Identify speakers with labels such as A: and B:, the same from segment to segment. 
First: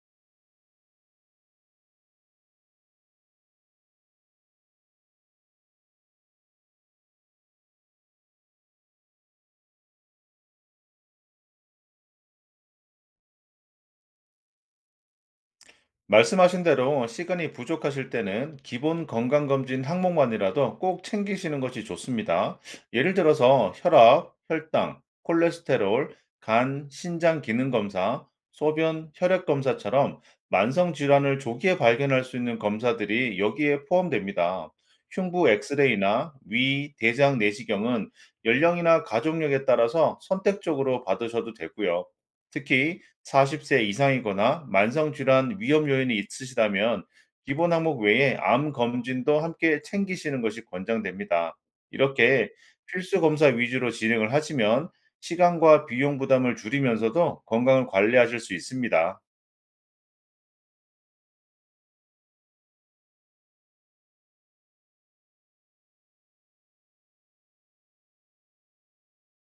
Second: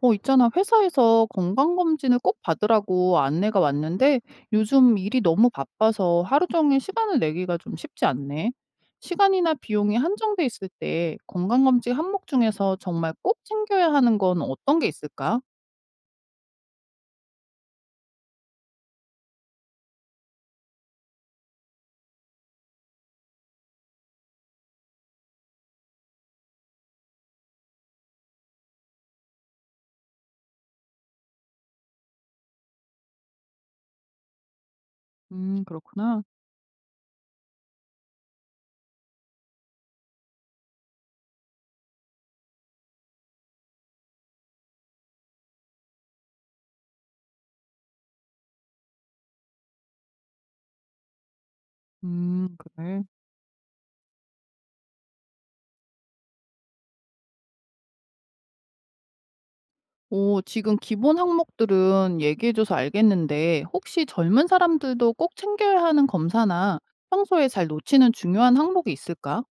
A: 있잖아. 회사에서 건강검진을 꼭 받으라고 안내가 왔는데 요즘 일이 너무 바빠서 하루 종일 시간을 내기가 좀 쉽지 않네. 시간이나 비용이 한정돼 있을 때 건강검진 항목 중에서 정말 꼭 챙겨야 하는 건 어떤 게 있을까?
B: 말씀하신 대로 시간이 부족하실 때는 기본 건강검진 항목만이라도 꼭 챙기시는 것이 좋습니다. 예를 들어서 혈압, 혈당, 콜레스테롤, 간, 신장 기능 검사, 소변, 혈액 검사처럼 만성 질환을 조기에 발견할 수 있는 검사들이 여기에 포함됩니다. 흉부
A: 그렇구나.
B: 엑스레이나 위, 대장 내시경은 연령이나 가족력에 따라서 선택적으로 받으셔도 되고요. 특히 40세 이상이거나 만성질환 위험 요인이 있으시다면 기본 항목 외에 암 검진도 함께 챙기시는 것이 권장됩니다. 이렇게
A: 그래.
B: 필수 검사 위주로 진행을 하시면 시간과 비용 부담을 줄이면서도 건강을 관리하실 수 있습니다.
A: 오, 지금 기본 항목들은 얘기해줘서 알겠는데 혹시 젊은 사람들도 꼭 챙겨야 하는 검사나 평소에 잘 놓치는 중요한 항목이 있을까?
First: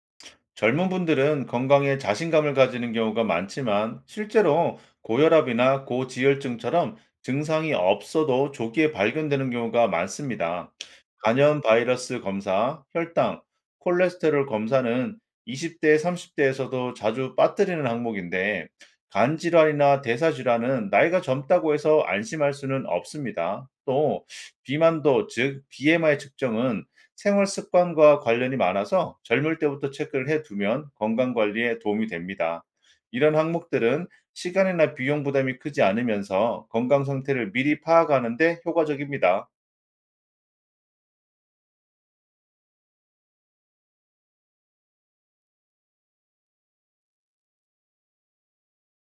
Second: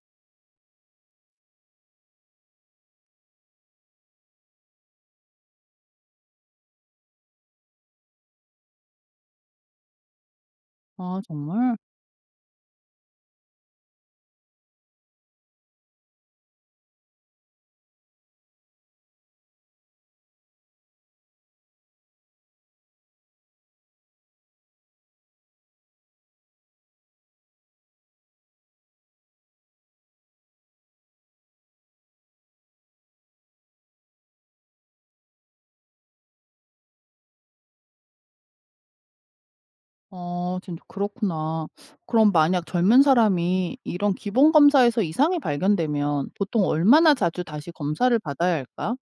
B: 젊은 분들은 건강에 자신감을 가지는 경우가 많지만 실제로 고혈압이나 고지혈증처럼 증상이 없어도 조기에 발견되는 경우가 많습니다.
A: 아,
B: 간염
A: 정말?
B: 바이러스 검사, 혈당, 콜레스테롤 검사는 20대, 30대에서도 자주 빠뜨리는 항목인데 간 질환이나 대사 질환은 나이가 젊다고 해서 안심할 수는 없습니다. 또 비만도 즉 BMI 측정은 생활 습관과 관련이 많아서 젊을 때부터 체크를 해 두면 건강 관리에 도움이 됩니다. 이런 항목들은 시간이나 비용 부담이 크지 않으면서 건강 상태를 미리 파악하는 데 효과적입니다.
A: 어, 진짜 그렇구나. 그럼 만약 젊은 사람이 이런 기본 검사에서 이상이 발견되면 보통 얼마나 자주 다시 검사를 받아야 할까?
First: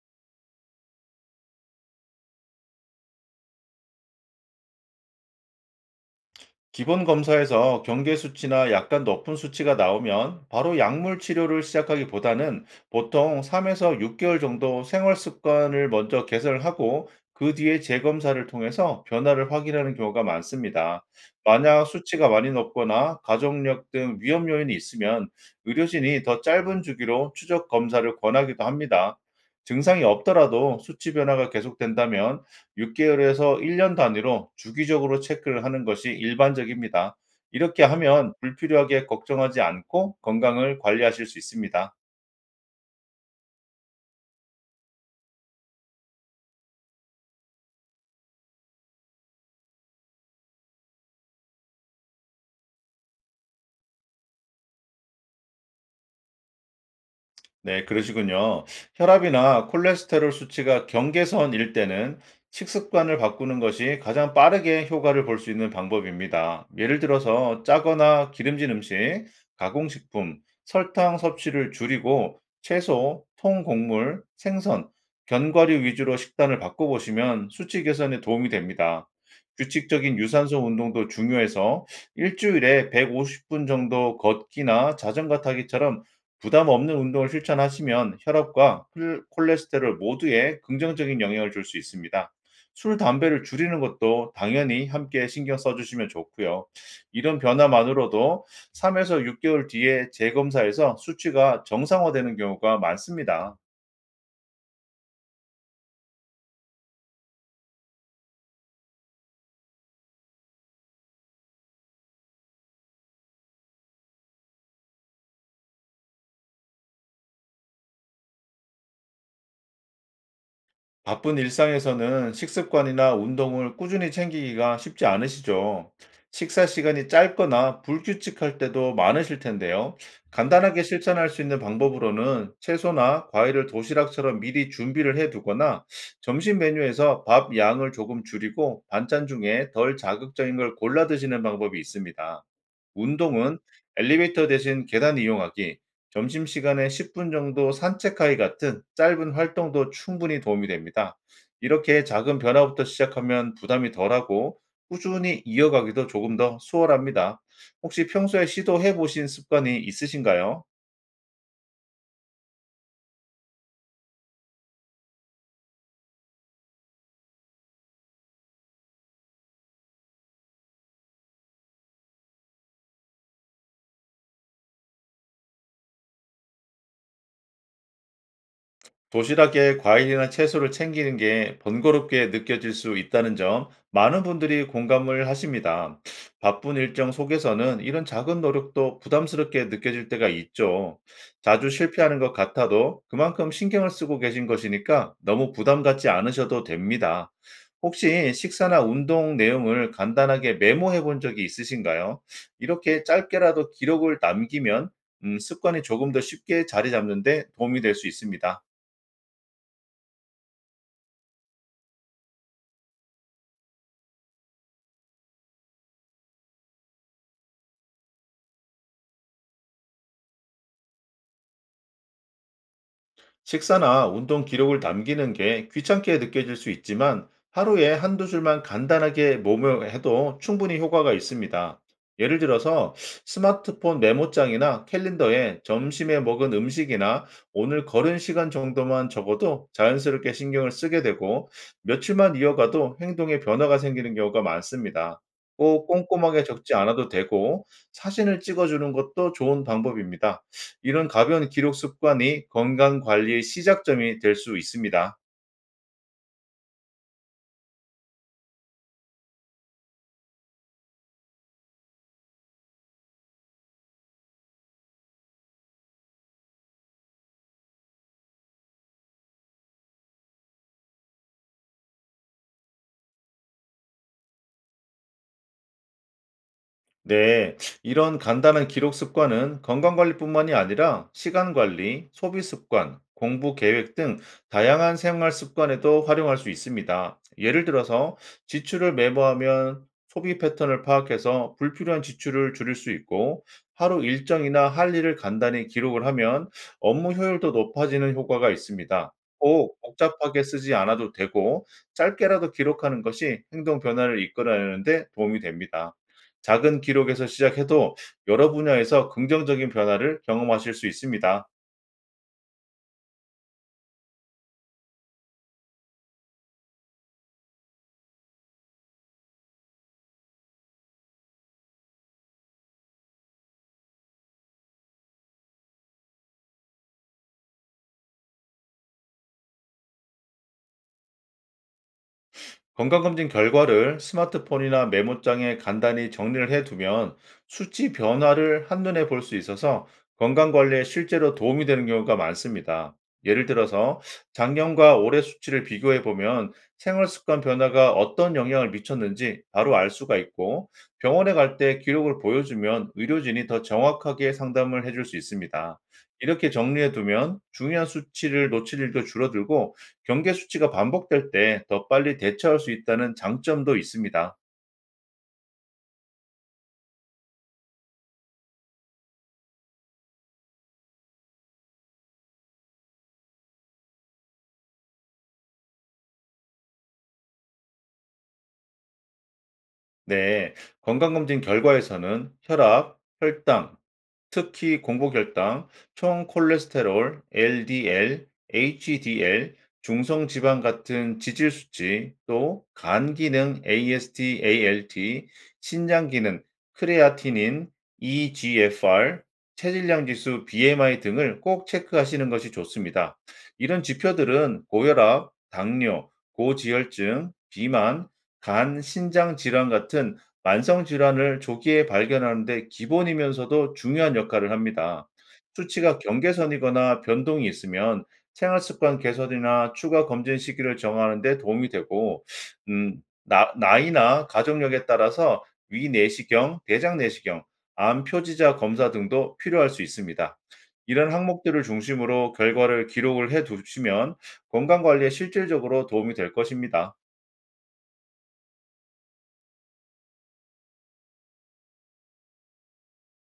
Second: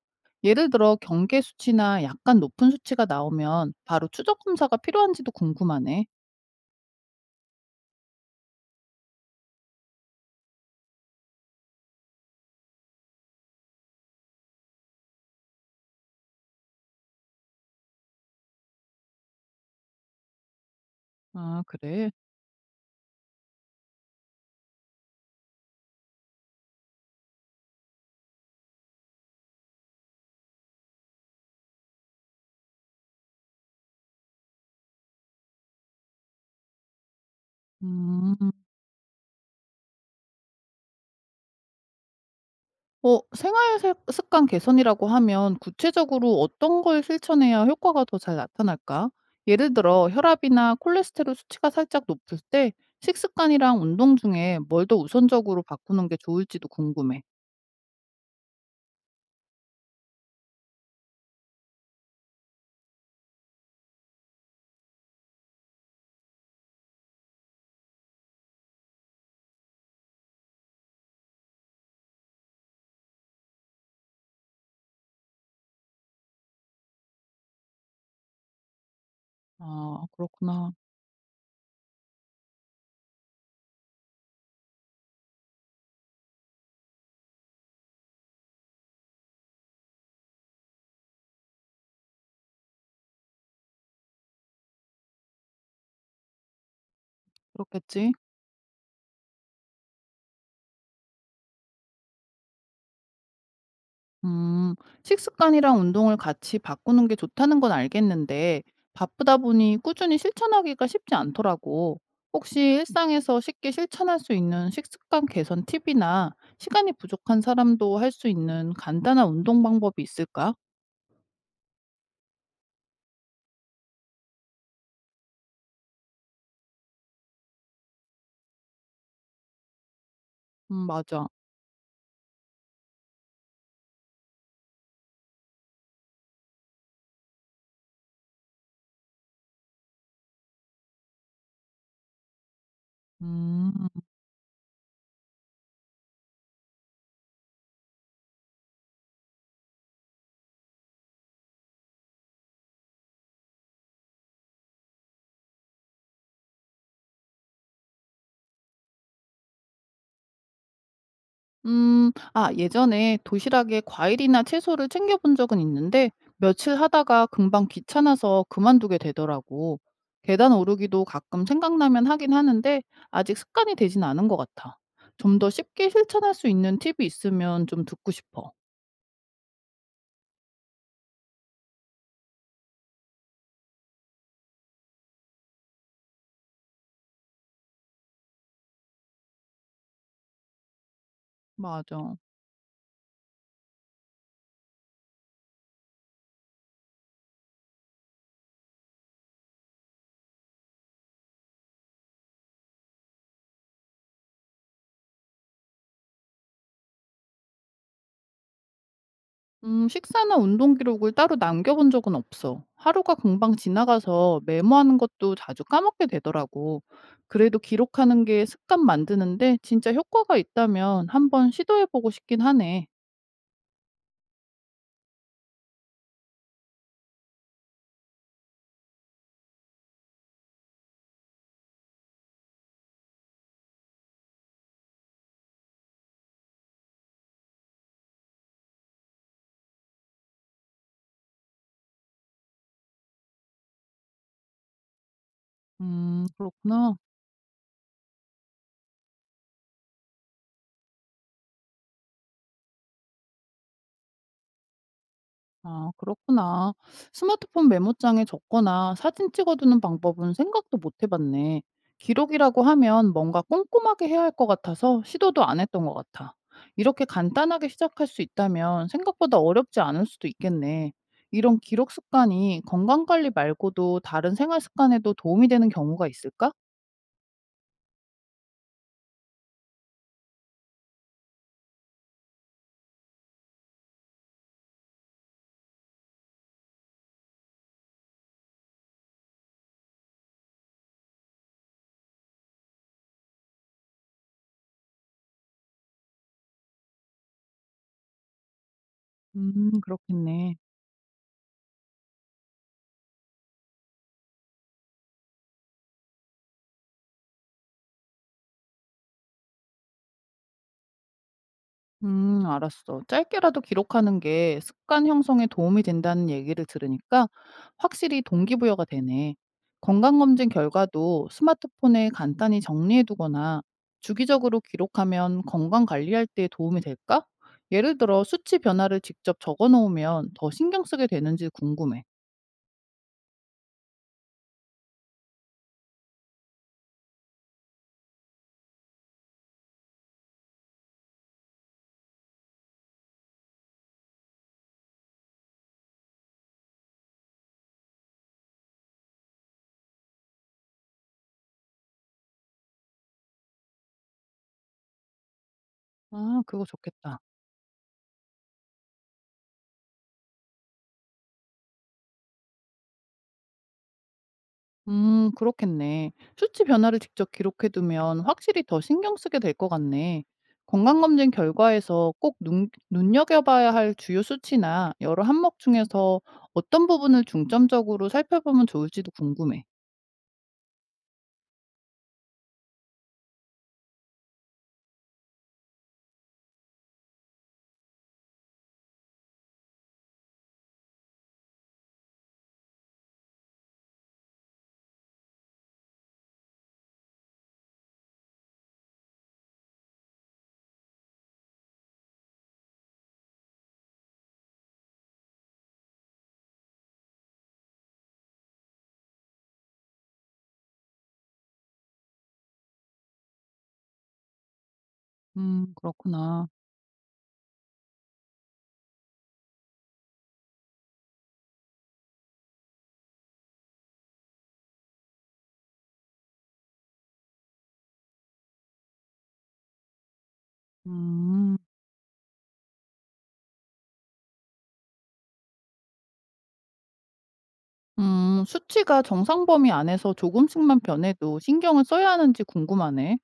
A: 예를 들어 경계 수치나 약간 높은 수치가 나오면 바로 추적 검사가 필요한지도 궁금하네.
B: 기본 검사에서 경계 수치나 약간 높은 수치가 나오면 바로 약물 치료를 시작하기보다는 보통 3에서 6개월 정도 생활 습관을 먼저 개선하고 그 뒤에 재검사를 통해서 변화를 확인하는 경우가 많습니다.
A: 아,
B: 만약
A: 그래?
B: 수치가 많이 높거나 가족력 등 위험 요인이 있으면 의료진이 더 짧은 주기로 추적 검사를 권하기도 합니다. 증상이 없더라도 수치 변화가 계속된다면 6 개월에서 1년 단위로 주기적으로 체크를 하는 것이 일반적입니다. 이렇게 하면
A: 음.
B: 불필요하게 걱정하지 않고 건강을 관리하실 수 있습니다.
A: 생활 습 습관 개선이라고 하면 구체적으로 어떤 걸 실천해야 효과가 더 잘 나타날까? 예를 들어 혈압이나 콜레스테롤 수치가 살짝 높을 때 식습관이랑 운동 중에 뭘 더 우선적으로 바꾸는 게 좋을지도 궁금해.
B: 네, 그러시군요. 혈압이나 콜레스테롤 수치가 경계선일 때는 식습관을 바꾸는 것이 가장 빠르게 효과를 볼 수 있는 방법입니다. 예를 들어서 짜거나 기름진 음식, 가공식품, 설탕 섭취를 줄이고 채소, 통곡물, 생선, 견과류 위주로 식단을 바꿔보시면 수치 개선에 도움이 됩니다.
A: 아,
B: 규칙적인 유산소
A: 그렇구나.
B: 운동도 중요해서 일주일에 150분 정도 걷기나 자전거 타기처럼 부담 없는 운동을 실천하시면 혈압과 콜레스테롤 모두에 긍정적인 영향을 줄 수 있습니다. 술, 담배를 줄이는 것도 당연히 함께 신경 써주시면 좋고요. 이런
A: 그렇겠지.
B: 변화만으로도 3에서 6개월 뒤에 재검사에서 수치가 정상화되는 경우가 많습니다.
A: 음, 식습관이랑 운동을 같이 바꾸는 게 좋다는 건 알겠는데, 바쁘다 보니 꾸준히 실천하기가 쉽지 않더라고. 혹시 일상에서 쉽게 실천할 수 있는 식습관 개선 팁이나 시간이 부족한 사람도 할 수 있는 간단한 운동 방법이 있을까?
B: 바쁜 일상에서는 식습관이나 운동을 꾸준히 챙기기가 쉽지 않으시죠. 식사 시간이 짧거나 불규칙할 때도 많으실 텐데요. 간단하게
A: 맞아.
B: 실천할 수 있는 방법으로는 채소나 과일을 도시락처럼 미리 준비를 해 두거나 점심 메뉴에서 밥 양을 조금 줄이고 반찬 중에 덜 자극적인 걸 골라 드시는 방법이 있습니다. 운동은
A: 음.
B: 엘리베이터 대신 계단 이용하기, 점심시간에 10분 정도 산책하기 같은 짧은 활동도 충분히 도움이 됩니다. 이렇게 작은 변화부터 시작하면 부담이 덜하고 꾸준히 이어가기도 조금 더 수월합니다. 혹시 평소에 시도해 보신 습관이 있으신가요?
A: 아, 예전에 도시락에 과일이나 채소를 챙겨본 적은 있는데 며칠 하다가 금방 귀찮아서 그만두게 되더라고. 계단 오르기도 가끔 생각나면 하긴 하는데 아직 습관이 되진 않은 것 같아. 좀 더 쉽게 실천할 수 있는 팁이 있으면 좀 듣고 싶어.
B: 도시락에 과일이나 채소를 챙기는 게 번거롭게 느껴질 수 있다는 점 많은 분들이 공감을 하십니다. 바쁜 일정 속에서는 이런 작은 노력도 부담스럽게 느껴질 때가 있죠. 자주
A: 맞아.
B: 실패하는 것 같아도 그만큼 신경을 쓰고 계신 것이니까 너무 부담 갖지 않으셔도 됩니다. 혹시 식사나 운동 내용을 간단하게 메모해 본 적이 있으신가요? 이렇게 짧게라도 기록을 남기면 습관이 조금 더 쉽게 자리 잡는데 도움이 될 수 있습니다.
A: 식사나 운동 기록을 따로 남겨본 적은 없어. 하루가 금방 지나가서 메모하는 것도 자주 까먹게 되더라고. 그래도 기록하는 게 습관 만드는데 진짜 효과가 있다면 한번 시도해보고 싶긴 하네.
B: 식사나 운동 기록을 남기는 게 귀찮게 느껴질 수 있지만 하루에 한두 줄만 간단하게 몸을 해도 충분히 효과가 있습니다. 예를 들어서 스마트폰 메모장이나 캘린더에 점심에 먹은 음식이나 오늘 걸은 시간 정도만 적어도 자연스럽게 신경을 쓰게 되고 며칠만 이어가도 행동에 변화가 생기는 경우가 많습니다. 꼭 꼼꼼하게 적지
A: 그렇구나.
B: 않아도 되고 사진을 찍어주는 것도 좋은 방법입니다. 이런 가벼운 기록 습관이 건강 관리의 시작점이 될 수 있습니다.
A: 아, 그렇구나. 스마트폰 메모장에 적거나 사진 찍어두는 방법은 생각도 못 해봤네. 기록이라고 하면 뭔가 꼼꼼하게 해야 할 것 같아서 시도도 안 했던 것 같아. 이렇게 간단하게 시작할 수 있다면 생각보다 어렵지 않을 수도 있겠네. 이런 기록 습관이 건강 관리 말고도 다른 생활 습관에도 도움이 되는 경우가 있을까?
B: 네, 이런 간단한 기록 습관은 건강관리뿐만이 아니라 시간관리, 소비습관, 공부 계획 등 다양한 생활 습관에도 활용할 수 있습니다. 예를 들어서 지출을 메모하면 소비 패턴을 파악해서 불필요한 지출을 줄일 수 있고 하루 일정이나 할 일을 간단히 기록을 하면 업무 효율도 높아지는 효과가 있습니다. 꼭 복잡하게
A: 그렇겠네.
B: 쓰지 않아도 되고 짧게라도 기록하는 것이 행동 변화를 이끌어내는 데 도움이 됩니다. 작은 기록에서 시작해도 여러 분야에서 긍정적인 변화를 경험하실 수 있습니다.
A: 알았어. 짧게라도 기록하는 게 습관 형성에 도움이 된다는 얘기를 들으니까 확실히 동기부여가 되네. 건강검진 결과도 스마트폰에 간단히 정리해두거나 주기적으로 기록하면 건강 관리할 때 도움이 될까? 예를 들어 수치 변화를 직접 적어 놓으면 더 신경 쓰게 되는지 궁금해.
B: 건강검진 결과를 스마트폰이나 메모장에 간단히 정리를 해두면 수치 변화를 한눈에 볼 수 있어서 건강관리에 실제로 도움이 되는 경우가 많습니다. 예를 들어서 작년과 올해 수치를 비교해 보면 생활 습관 변화가 어떤 영향을 미쳤는지 바로 알 수가 있고 병원에 갈 때 기록을 보여주면 의료진이 더 정확하게 상담을 해줄 수 있습니다.
A: 아,
B: 이렇게
A: 그거
B: 정리해
A: 좋겠다.
B: 두면 중요한 수치를 놓칠 일도 줄어들고 경계 수치가 반복될 때 더 빨리 대처할 수 있다는 장점도 있습니다.
A: 그렇겠네. 수치 변화를 직접 기록해 두면 확실히 더 신경 쓰게 될 것 같네. 건강검진 결과에서 꼭 눈여겨봐야 할 주요 수치나 여러 항목 중에서 어떤 부분을 중점적으로 살펴보면 좋을지도 궁금해.
B: 네, 건강검진 결과에서는 혈압, 혈당, 특히 공복혈당, 총 콜레스테롤, LDL, HDL, 중성 지방 같은 지질 수치, 또 간 기능 AST, ALT, 신장 기능 크레아티닌, EGFR, 체질량 지수 BMI 등을 꼭 체크하시는 것이 좋습니다. 이런 지표들은 고혈압, 당뇨, 고지혈증, 비만, 간, 신장 질환 같은 만성 질환을 조기에 발견하는 데 기본이면서도 중요한 역할을 합니다. 수치가
A: 그렇구나.
B: 경계선이거나 변동이 있으면 생활 습관 개선이나 추가 검진 시기를 정하는 데 도움이 되고 음, 나이나 가족력에 따라서 위내시경, 대장내시경, 암 표지자 검사 등도 필요할 수 있습니다. 이런
A: 음,
B: 항목들을 중심으로 결과를 기록을 해 두시면 건강 관리에 실질적으로 도움이 될 것입니다.
A: 수치가 정상 범위 안에서 조금씩만 변해도 신경을 써야 하는지 궁금하네.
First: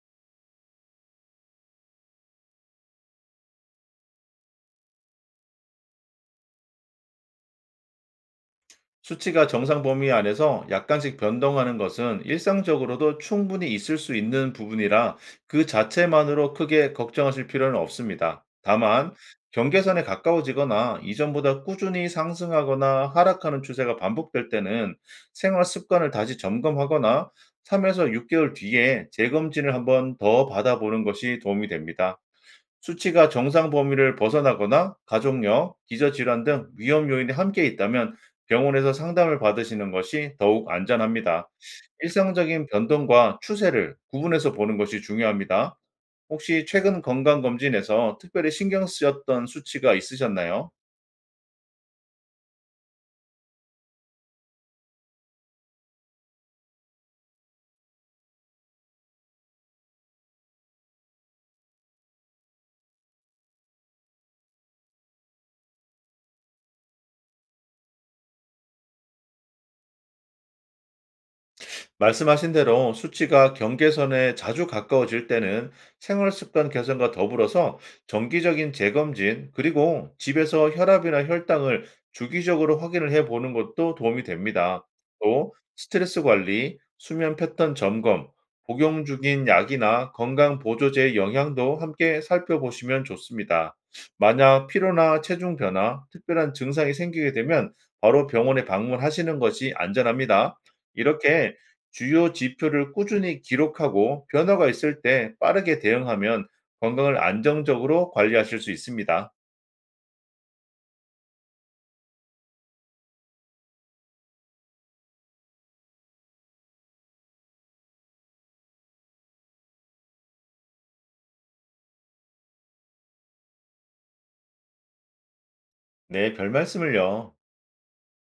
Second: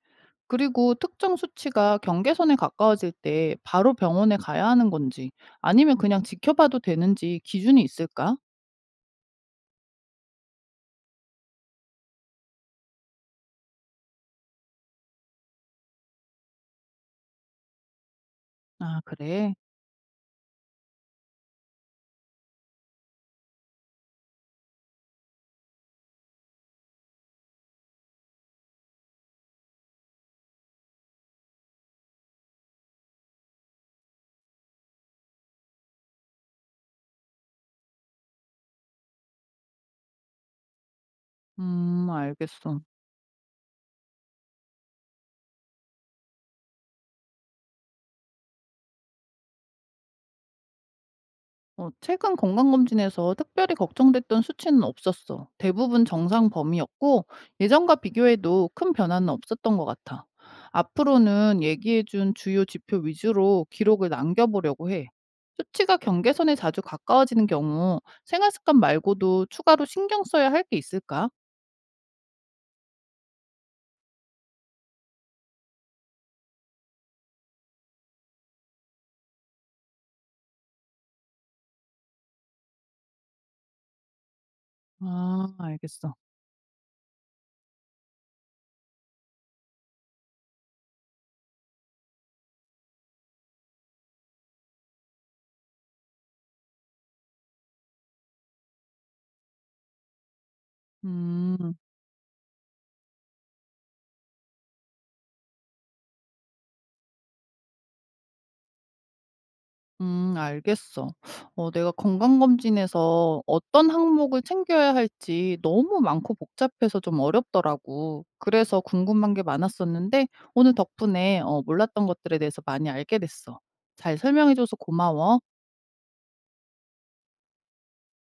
A: 그리고 특정 수치가 경계선에 가까워질 때 바로 병원에 가야 하는 건지 아니면 그냥 지켜봐도 되는지 기준이 있을까?
B: 수치가 정상 범위 안에서 약간씩 변동하는 것은 일상적으로도 충분히 있을 수 있는 부분이라 그 자체만으로 크게 걱정하실 필요는 없습니다.
A: 아,
B: 다만,
A: 그래.
B: 경계선에 가까워지거나 이전보다 꾸준히 상승하거나 하락하는 추세가 반복될 때는 생활 습관을 다시 점검하거나 3에서 6개월 뒤에 재검진을 한번 더 받아보는 것이 도움이 됩니다. 수치가 정상 범위를 벗어나거나 가족력, 기저질환 등 위험 요인이 함께 있다면 병원에서 상담을 받으시는 것이 더욱 안전합니다. 일상적인
A: 알겠어.
B: 변동과 추세를 구분해서 보는 것이 중요합니다. 혹시 최근 건강검진에서 특별히 신경 쓰였던 수치가 있으셨나요?
A: 최근 건강검진에서 특별히 걱정됐던 수치는 없었어. 대부분 정상 범위였고, 예전과 비교해도 큰 변화는 없었던 것 같아. 앞으로는 얘기해준 주요 지표 위주로 기록을 남겨보려고 해. 수치가 경계선에 자주 가까워지는 경우 생활 습관 말고도 추가로 신경 써야 할 게 있을까?
B: 말씀하신 대로 수치가 경계선에 자주 가까워질 때는 생활 습관 개선과 더불어서 정기적인 재검진, 그리고 집에서 혈압이나 혈당을 주기적으로 확인을 해 보는 것도 도움이 됩니다.
A: 아,
B: 또
A: 알겠어.
B: 스트레스 관리, 수면 패턴 점검, 복용 중인 약이나 건강 보조제의 영향도 함께 살펴보시면 좋습니다. 만약 피로나 체중 변화, 특별한 증상이 생기게 되면 바로 병원에 방문하시는 것이 안전합니다. 이렇게
A: 음.
B: 주요 지표를 꾸준히 기록하고 변화가 있을 때 빠르게 대응하면 건강을 안정적으로 관리하실 수 있습니다.
A: 알겠어. 내가 건강검진에서 어떤 항목을 챙겨야 할지 너무 많고 복잡해서 좀 어렵더라고. 그래서 궁금한 게 많았었는데 오늘 덕분에 몰랐던 것들에 대해서 많이 알게 됐어. 잘 설명해줘서 고마워.
B: 네, 별 말씀을요.